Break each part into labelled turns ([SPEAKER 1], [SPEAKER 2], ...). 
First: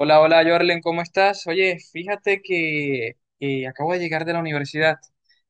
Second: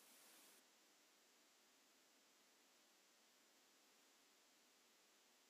[SPEAKER 1] Hola, hola, Jorlen, ¿cómo estás? Oye, fíjate que acabo de llegar de la universidad,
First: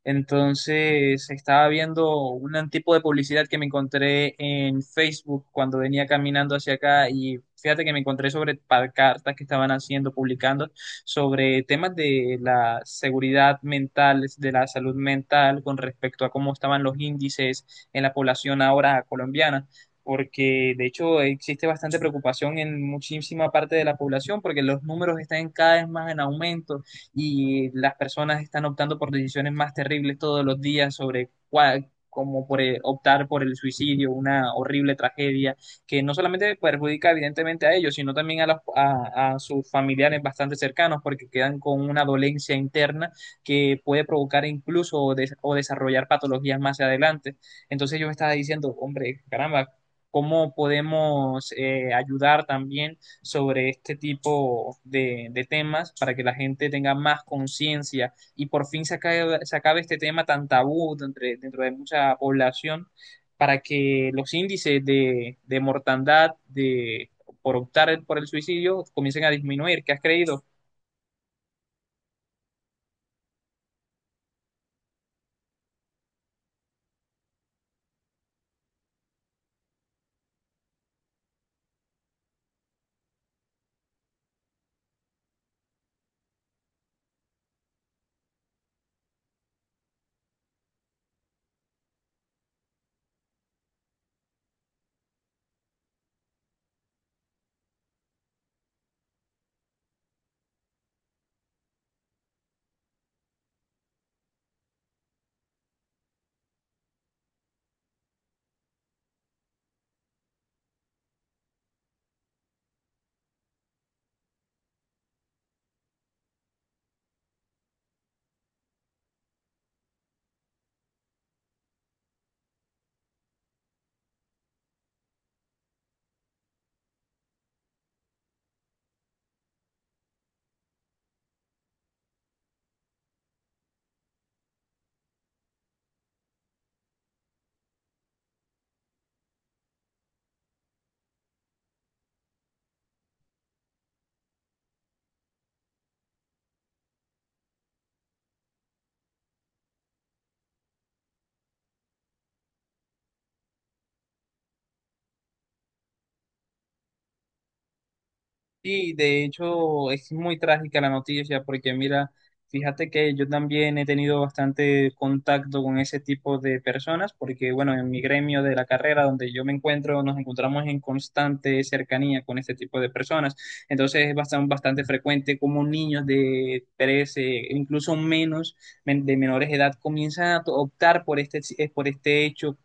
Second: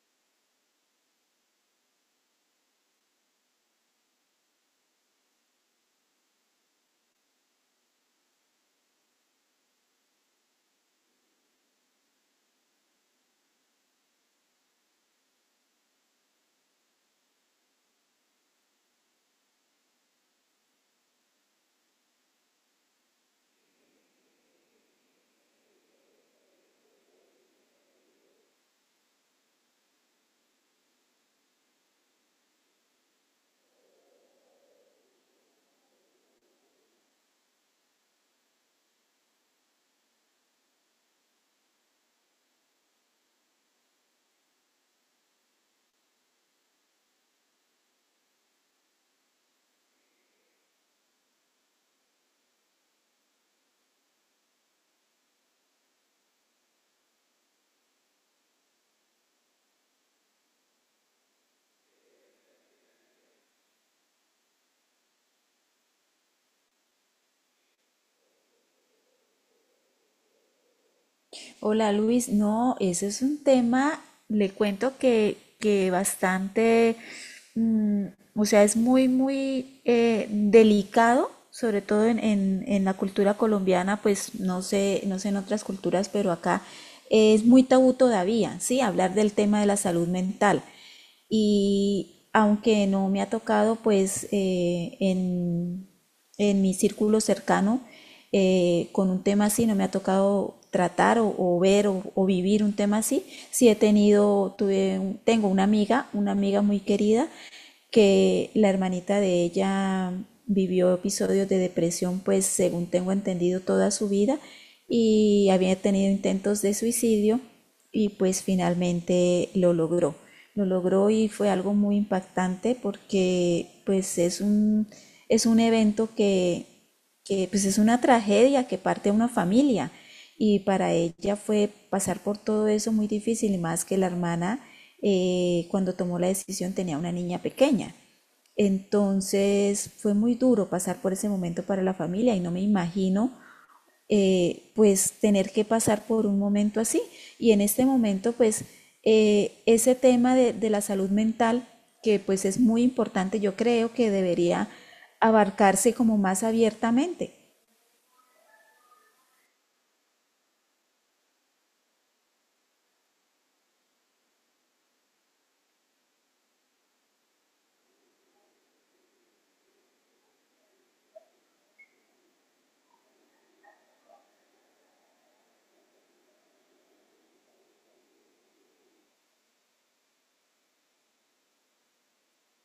[SPEAKER 1] entonces estaba viendo un tipo de publicidad que me encontré en Facebook cuando venía caminando hacia acá y fíjate que me encontré sobre pancartas que estaban haciendo, publicando sobre temas de la seguridad mental, de la salud mental con respecto a cómo estaban los índices en la población ahora colombiana porque de hecho existe bastante preocupación en muchísima parte de la población, porque los números están cada vez más en aumento y las personas están optando por decisiones más terribles todos los días sobre cuál como por optar por el suicidio, una horrible tragedia que no solamente perjudica evidentemente a ellos, sino también a, a sus familiares bastante cercanos, porque quedan con una dolencia interna que puede provocar incluso o, o desarrollar patologías más adelante. Entonces yo me estaba diciendo, hombre, caramba, cómo podemos ayudar también sobre este tipo de temas para que la gente tenga más conciencia y por fin se acabe este tema tan tabú dentro de mucha población para que los índices de mortandad de, por optar por el suicidio comiencen a disminuir. ¿Qué has creído?
[SPEAKER 2] Hola Luis, no, ese es un tema, le cuento que bastante. Mm, o sea, es muy, muy delicado, sobre todo en, en la cultura colombiana, pues no sé, no sé en otras culturas, pero acá es muy tabú todavía, ¿sí? Hablar del tema de la salud mental. Y aunque no me ha tocado, pues en mi círculo cercano, con un tema así, no me ha tocado tratar o ver o vivir un tema así. Sí he tenido, tuve, tengo una amiga muy querida, que la hermanita de ella vivió episodios de depresión, pues según tengo entendido, toda su vida y había tenido intentos de suicidio y pues finalmente lo logró. Lo logró y fue algo muy impactante porque pues es un evento que pues es una tragedia que parte a una familia, y para ella fue pasar por todo eso muy difícil, y más que la hermana, cuando tomó la decisión, tenía una niña pequeña. Entonces fue muy duro pasar por ese momento para la familia y no me imagino, pues, tener que pasar por un momento así. Y en este momento, pues, ese tema de la salud mental, que pues es muy importante, yo creo que debería abarcarse como más abiertamente.
[SPEAKER 1] Sí, de hecho es muy trágica la noticia porque mira, fíjate que yo también he tenido bastante contacto con ese tipo de personas porque bueno, en mi gremio de la carrera donde yo me encuentro nos encontramos en constante cercanía con este tipo de personas. Entonces es bastante, bastante frecuente como niños de 13 incluso menos, de menores de edad comienzan a optar por este hecho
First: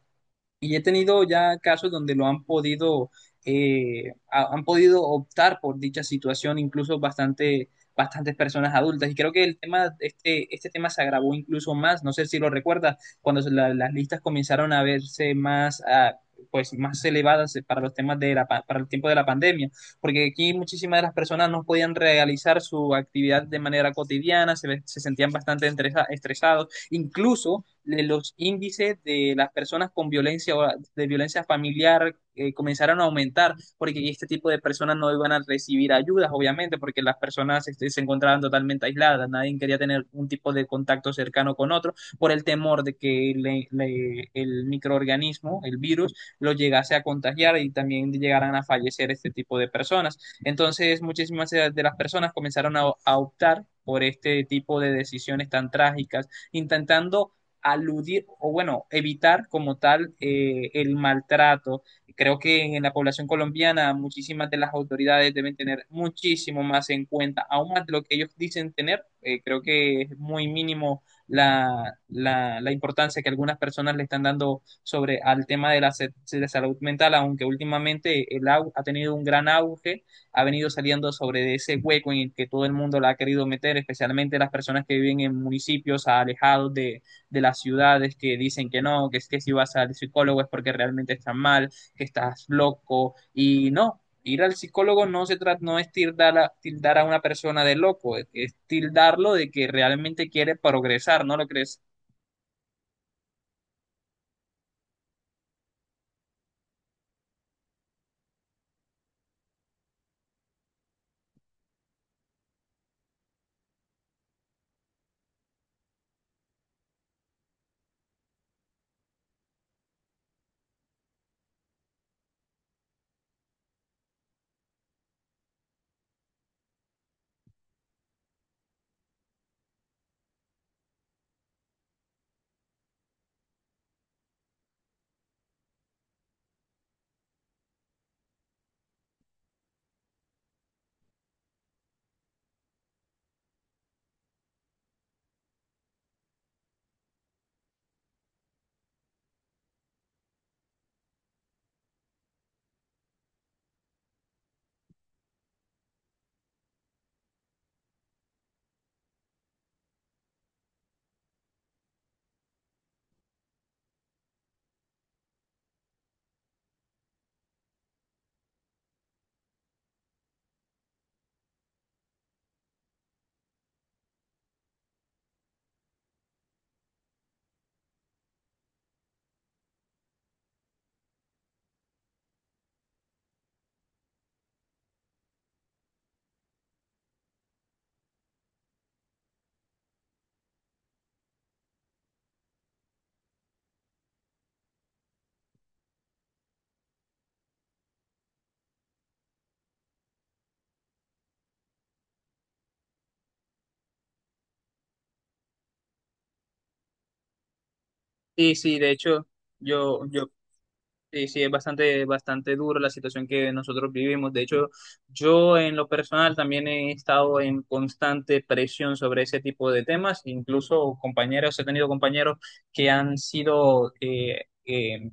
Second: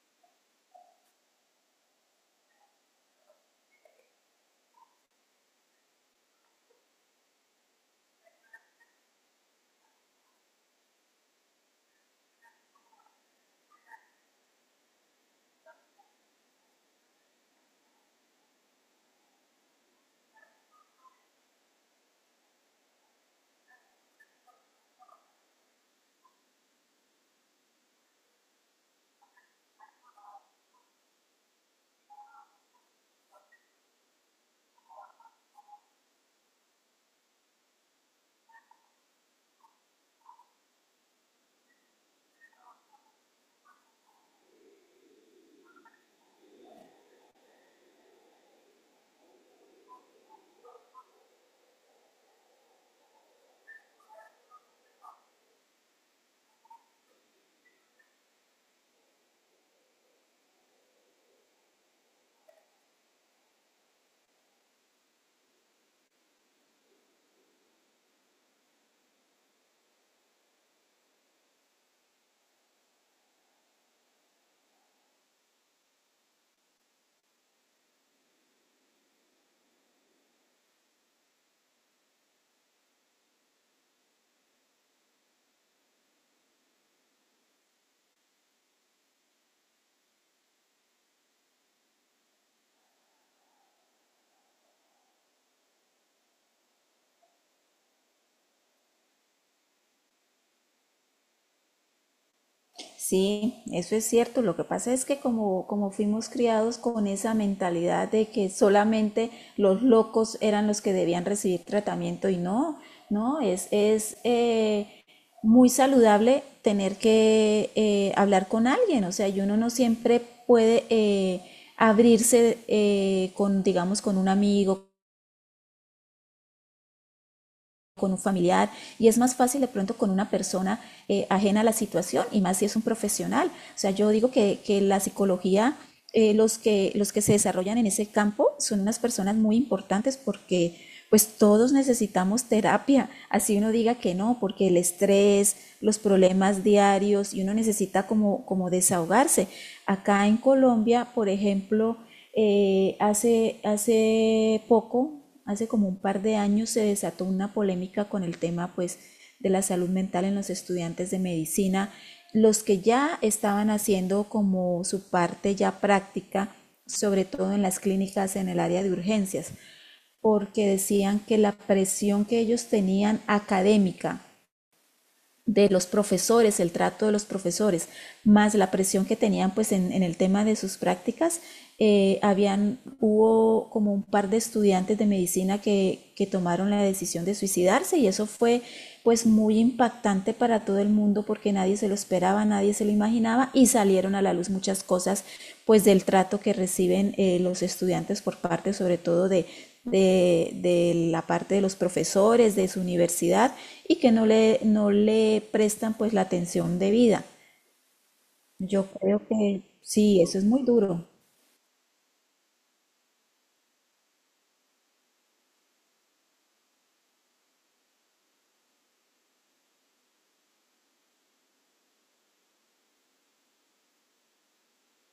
[SPEAKER 1] y he tenido ya casos donde lo han podido, han podido optar por dicha situación, incluso bastante, bastantes personas adultas. Y creo que el tema, este tema se agravó incluso más, no sé si lo recuerdas, cuando las listas comenzaron a verse más, ah, pues, más elevadas para los temas de la, para el tiempo de la pandemia, porque aquí muchísimas de las personas no podían realizar su actividad de manera cotidiana, se, se sentían bastante estresados, incluso los índices de las personas con violencia o de violencia familiar comenzaron a aumentar, porque este tipo de personas no iban a recibir ayudas, obviamente, porque las personas este, se encontraban totalmente aisladas, nadie quería tener un tipo de contacto cercano con otro por el temor de que el microorganismo, el virus, lo llegase a contagiar y también llegaran a fallecer este tipo de personas. Entonces, muchísimas de las personas comenzaron a optar por este tipo de decisiones tan trágicas, intentando aludir o bueno, evitar como tal el maltrato. Creo que en la población colombiana muchísimas de las autoridades deben tener muchísimo más en cuenta, aún más de lo que ellos dicen tener. Creo que es muy mínimo la, la importancia que algunas personas le están dando sobre al tema de la, de la salud mental, aunque últimamente el ha tenido un gran auge, ha venido saliendo sobre de ese hueco en el que todo el mundo la ha querido meter, especialmente las personas que viven en municipios alejados de las ciudades que dicen que no, que es que si vas al psicólogo es porque realmente estás mal, que estás loco, y no, ir al psicólogo no se trata, no es tildar a, tildar a una persona de loco, es tildarlo de que realmente quiere progresar, ¿no lo crees?
[SPEAKER 2] Sí, eso es cierto. Lo que pasa es que, como fuimos criados con esa mentalidad de que solamente los locos eran los que debían recibir tratamiento, y no, no, es muy saludable tener que hablar con alguien. O sea, y uno no siempre puede abrirse, con, digamos, con un amigo, con un familiar, y es más fácil de pronto con una persona ajena a la situación, y más si es un profesional. O sea, yo digo que la psicología, los que se desarrollan en ese campo son unas personas muy importantes, porque pues todos necesitamos terapia, así uno diga que no, porque el estrés, los problemas diarios, y uno necesita como, desahogarse. Acá en Colombia, por ejemplo, hace poco, hace como un par de años, se desató una polémica con el tema, pues, de la salud mental en los estudiantes de medicina, los que ya estaban haciendo como su parte ya práctica, sobre todo en las clínicas en el área de urgencias, porque decían que la presión que ellos tenían académica, de los profesores, el trato de los profesores, más la presión que tenían pues en el tema de sus prácticas, hubo como un par de estudiantes de medicina que, tomaron la decisión de suicidarse, y eso fue pues muy impactante para todo el mundo, porque nadie se lo esperaba, nadie se lo imaginaba, y salieron a la luz muchas cosas, pues, del trato que reciben, los estudiantes, por parte sobre todo de la parte de los profesores, de su universidad, y que no le, no le prestan pues la atención debida.
[SPEAKER 1] Sí, sí,
[SPEAKER 2] Yo
[SPEAKER 1] de
[SPEAKER 2] creo
[SPEAKER 1] hecho,
[SPEAKER 2] que
[SPEAKER 1] yo,
[SPEAKER 2] sí,
[SPEAKER 1] yo
[SPEAKER 2] eso es muy duro.
[SPEAKER 1] Sí, sí, es bastante, bastante duro la situación que nosotros vivimos. De hecho, yo en lo personal también he estado en constante presión sobre ese tipo de temas. Incluso compañeros, he tenido compañeros que han sido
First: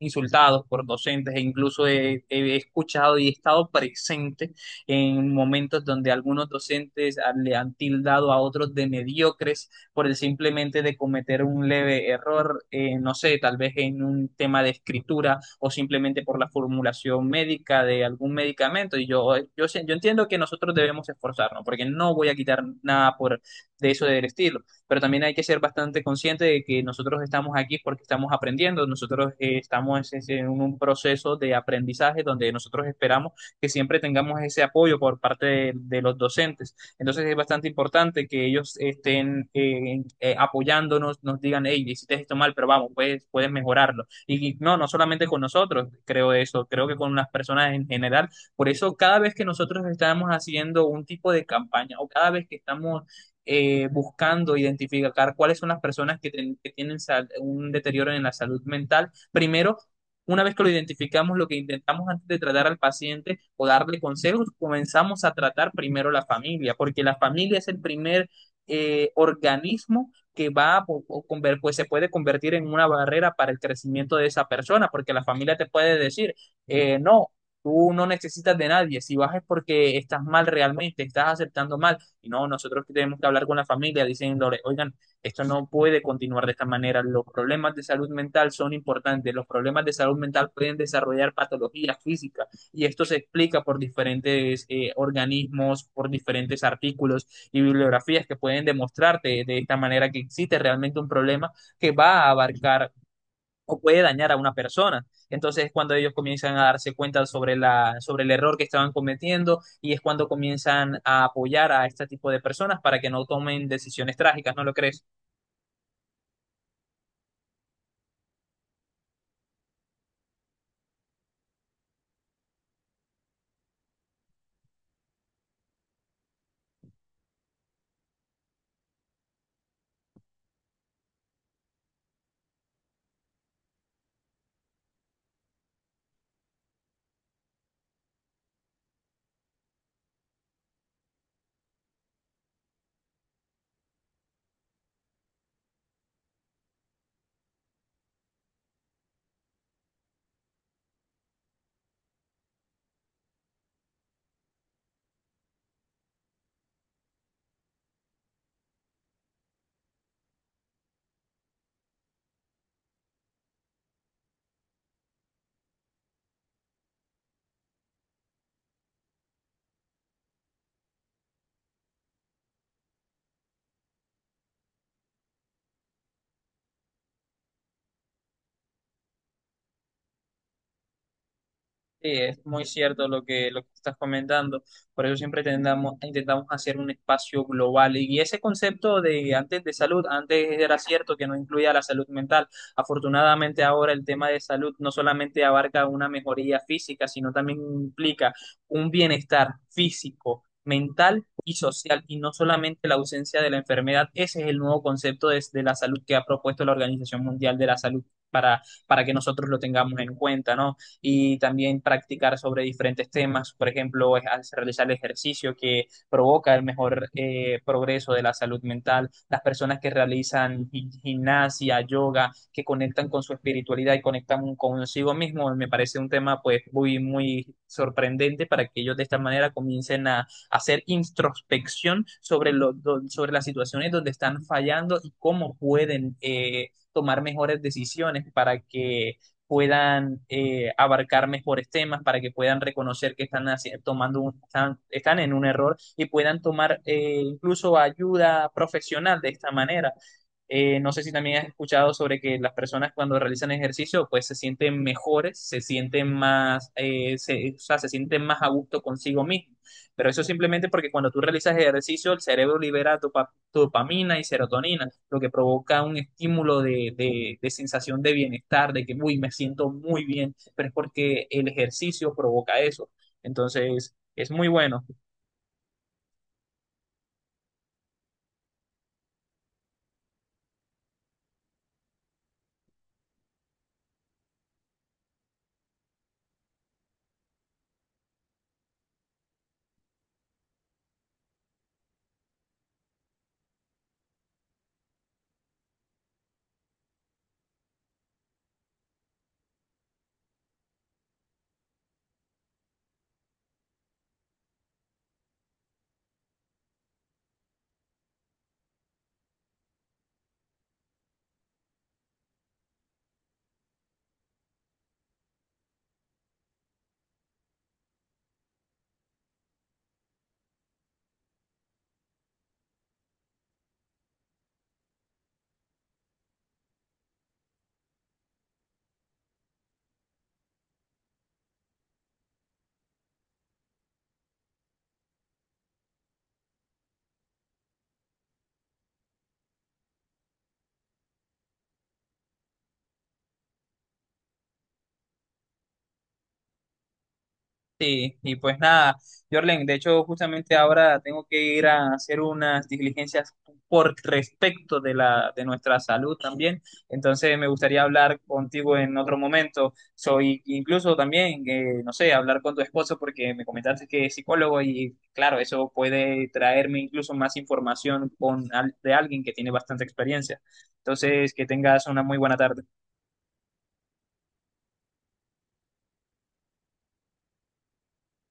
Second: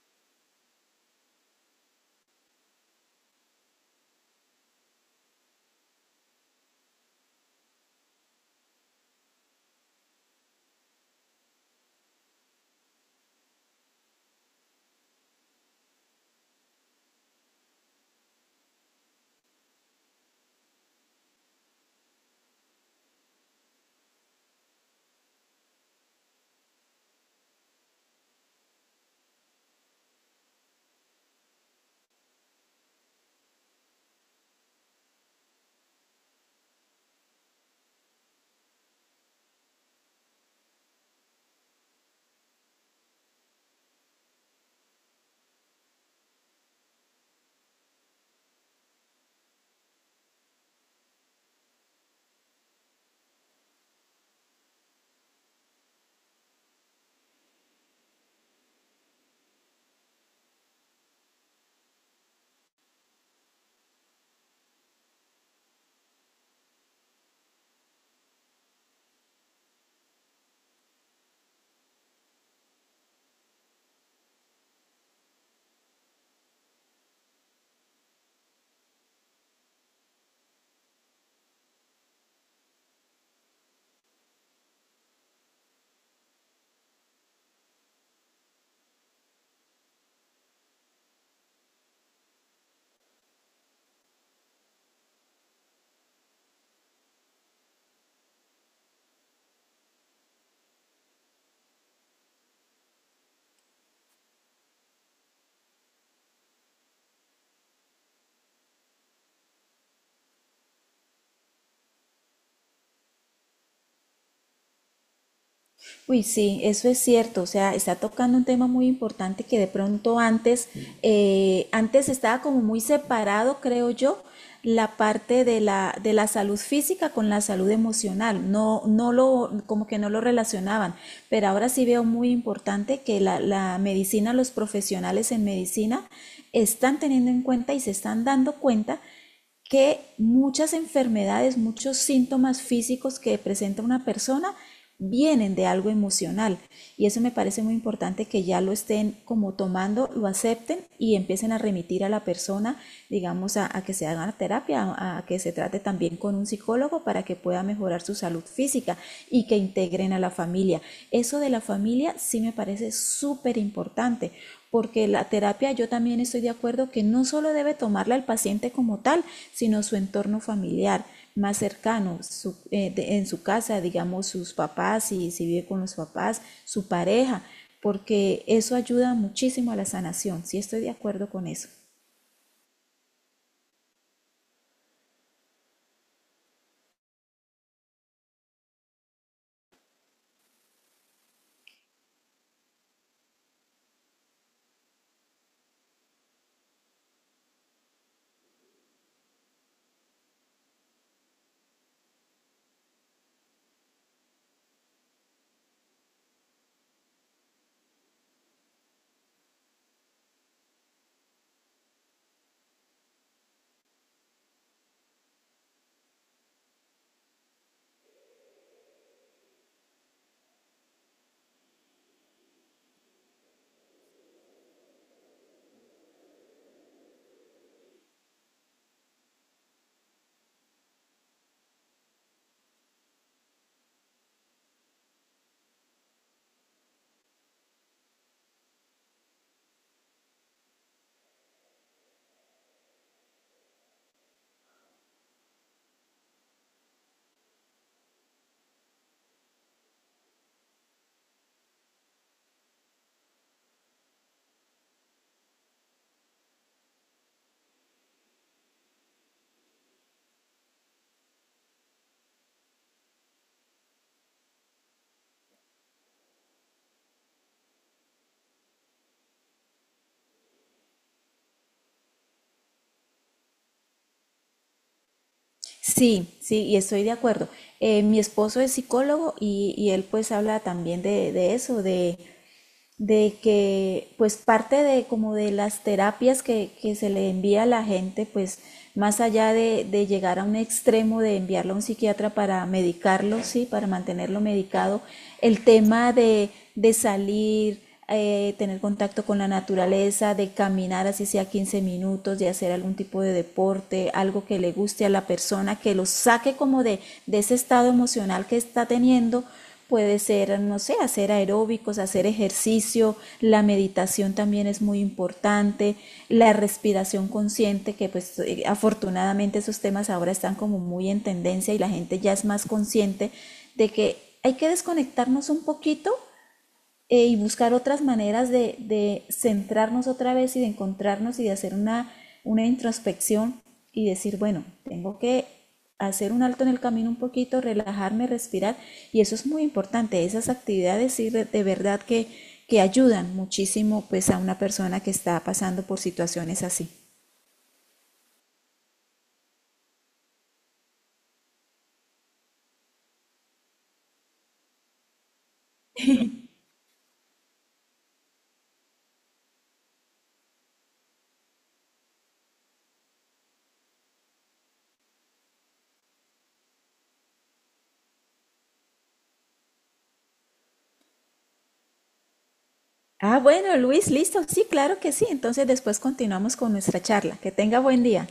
[SPEAKER 1] insultados por docentes e incluso he escuchado y he estado presente en momentos donde algunos docentes le han tildado a otros de mediocres por el simplemente de cometer un leve error, no sé, tal vez en un tema de escritura o simplemente por la formulación médica de algún medicamento. Y yo entiendo que nosotros debemos esforzarnos porque no voy a quitar nada por, de eso del estilo pero también hay que ser bastante consciente de que nosotros estamos aquí porque estamos aprendiendo, nosotros estamos en un proceso de aprendizaje donde nosotros esperamos que siempre tengamos ese apoyo por parte de los docentes. Entonces es bastante importante que ellos estén apoyándonos, nos digan, hey, hiciste esto mal, pero vamos, puedes mejorarlo. Y no, no solamente con nosotros, creo eso, creo que con las personas en general. Por eso cada vez que nosotros estamos haciendo un tipo de campaña o cada vez que estamos buscando identificar cuáles son las personas que, que tienen un deterioro en la salud mental. Primero, una vez que lo identificamos, lo que intentamos antes de tratar al paciente o darle consejos, comenzamos a tratar primero la familia, porque la familia es el primer organismo que va a pues se puede convertir en una barrera para el crecimiento de esa persona, porque la familia te puede decir, no, tú no necesitas de nadie, si vas es porque estás mal realmente, estás aceptando mal y no, nosotros tenemos que hablar con la familia diciéndole, oigan, esto no puede continuar de esta manera, los problemas de salud mental son importantes, los problemas de salud mental pueden desarrollar patologías físicas y esto se explica por diferentes organismos, por diferentes artículos y bibliografías que pueden demostrarte de esta manera que existe realmente un problema que va a abarcar o puede dañar a una persona. Entonces es cuando ellos comienzan a darse cuenta sobre la, sobre el error que estaban cometiendo y es cuando comienzan a apoyar a este tipo de personas para que no tomen decisiones trágicas, ¿no lo crees?
[SPEAKER 2] Uy, sí, eso es cierto, o sea, está tocando un tema muy importante que de pronto antes estaba como muy separado, creo yo, la parte de la salud física con la salud emocional, no, como que no lo relacionaban, pero ahora sí veo muy importante que la medicina, los profesionales en medicina, están teniendo en cuenta y se están dando cuenta que muchas enfermedades, muchos síntomas físicos que presenta una persona, vienen de algo emocional. Y eso me parece muy importante, que ya lo estén como tomando, lo acepten, y empiecen a remitir a la persona, digamos, a que se haga terapia, a, que se trate también con un psicólogo, para que pueda mejorar su salud física, y que integren a la familia. Eso de la familia sí me parece súper importante, porque la terapia, yo también estoy de acuerdo que no solo debe tomarla el paciente como tal, sino su entorno familiar más cercano, en su casa, digamos, sus papás, si, si vive con los papás, su pareja, porque eso ayuda muchísimo a la sanación, sí estoy de acuerdo con eso.
[SPEAKER 1] Sí, es muy cierto lo que estás comentando. Por eso siempre intentamos hacer un espacio global. Y ese concepto de antes de salud, antes era cierto que no incluía la salud mental. Afortunadamente ahora el tema de salud no solamente abarca una mejoría física, sino también implica un bienestar físico, mental y social, y no solamente la ausencia de la enfermedad. Ese es el nuevo concepto de la salud que ha propuesto la Organización Mundial de la Salud para que nosotros lo tengamos en cuenta, ¿no? Y también practicar sobre diferentes temas, por ejemplo, es al realizar el ejercicio que provoca el mejor progreso de la salud mental, las personas que realizan gimnasia, yoga, que conectan con su espiritualidad y conectan consigo mismo, me parece un tema pues muy, muy sorprendente para que ellos de esta manera comiencen a hacer introspección sobre, sobre las situaciones donde están fallando y cómo pueden tomar mejores decisiones para que puedan abarcar mejores temas, para que puedan reconocer que están tomando están, están en un error y puedan tomar incluso ayuda profesional de esta manera. No sé si también has escuchado sobre que las personas cuando realizan ejercicio pues se sienten mejores, se sienten más, o sea, se sienten más a gusto consigo mismo. Pero eso simplemente porque cuando tú realizas ejercicio el cerebro libera dopamina y serotonina, lo que provoca un estímulo de, de sensación de bienestar, de que, uy, me siento muy bien, pero es porque el ejercicio provoca eso. Entonces, es muy bueno.
[SPEAKER 2] Sí, sí, y estoy de acuerdo. Mi esposo es psicólogo, y él pues habla también de, eso, de que, pues, parte de como de las terapias que se le envía a la gente, pues, más allá de, llegar a un extremo de enviarlo a un psiquiatra para medicarlo, sí, para mantenerlo medicado, el tema de salir, tener contacto con la naturaleza, de caminar así sea 15 minutos, de hacer algún tipo de deporte, algo que le guste a la persona, que lo saque como de ese estado emocional que está teniendo. Puede ser, no sé, hacer aeróbicos, hacer ejercicio, la meditación también es muy importante, la respiración consciente, que pues afortunadamente esos temas ahora están como muy en tendencia, y la gente ya es más consciente de que hay que desconectarnos un poquito, y buscar otras maneras de, centrarnos otra vez, y de encontrarnos, y de hacer una introspección, y decir, bueno, tengo que hacer un alto en el camino un poquito, relajarme, respirar. Y eso es muy importante. Esas actividades sí, de verdad que, ayudan muchísimo pues a una persona que está pasando por situaciones así.
[SPEAKER 1] Sí, y pues nada, Jorlen, de hecho justamente ahora tengo que ir a hacer unas diligencias por respecto de la de nuestra salud también, entonces me gustaría hablar contigo en otro momento, soy incluso también, no sé, hablar con tu esposo porque me comentaste que es psicólogo y claro, eso puede traerme incluso más información con de alguien que tiene bastante experiencia. Entonces, que tengas una muy buena tarde.
[SPEAKER 2] Ah, bueno, Luis, listo. Sí, claro que sí. Entonces después continuamos con nuestra charla. Que tenga buen día.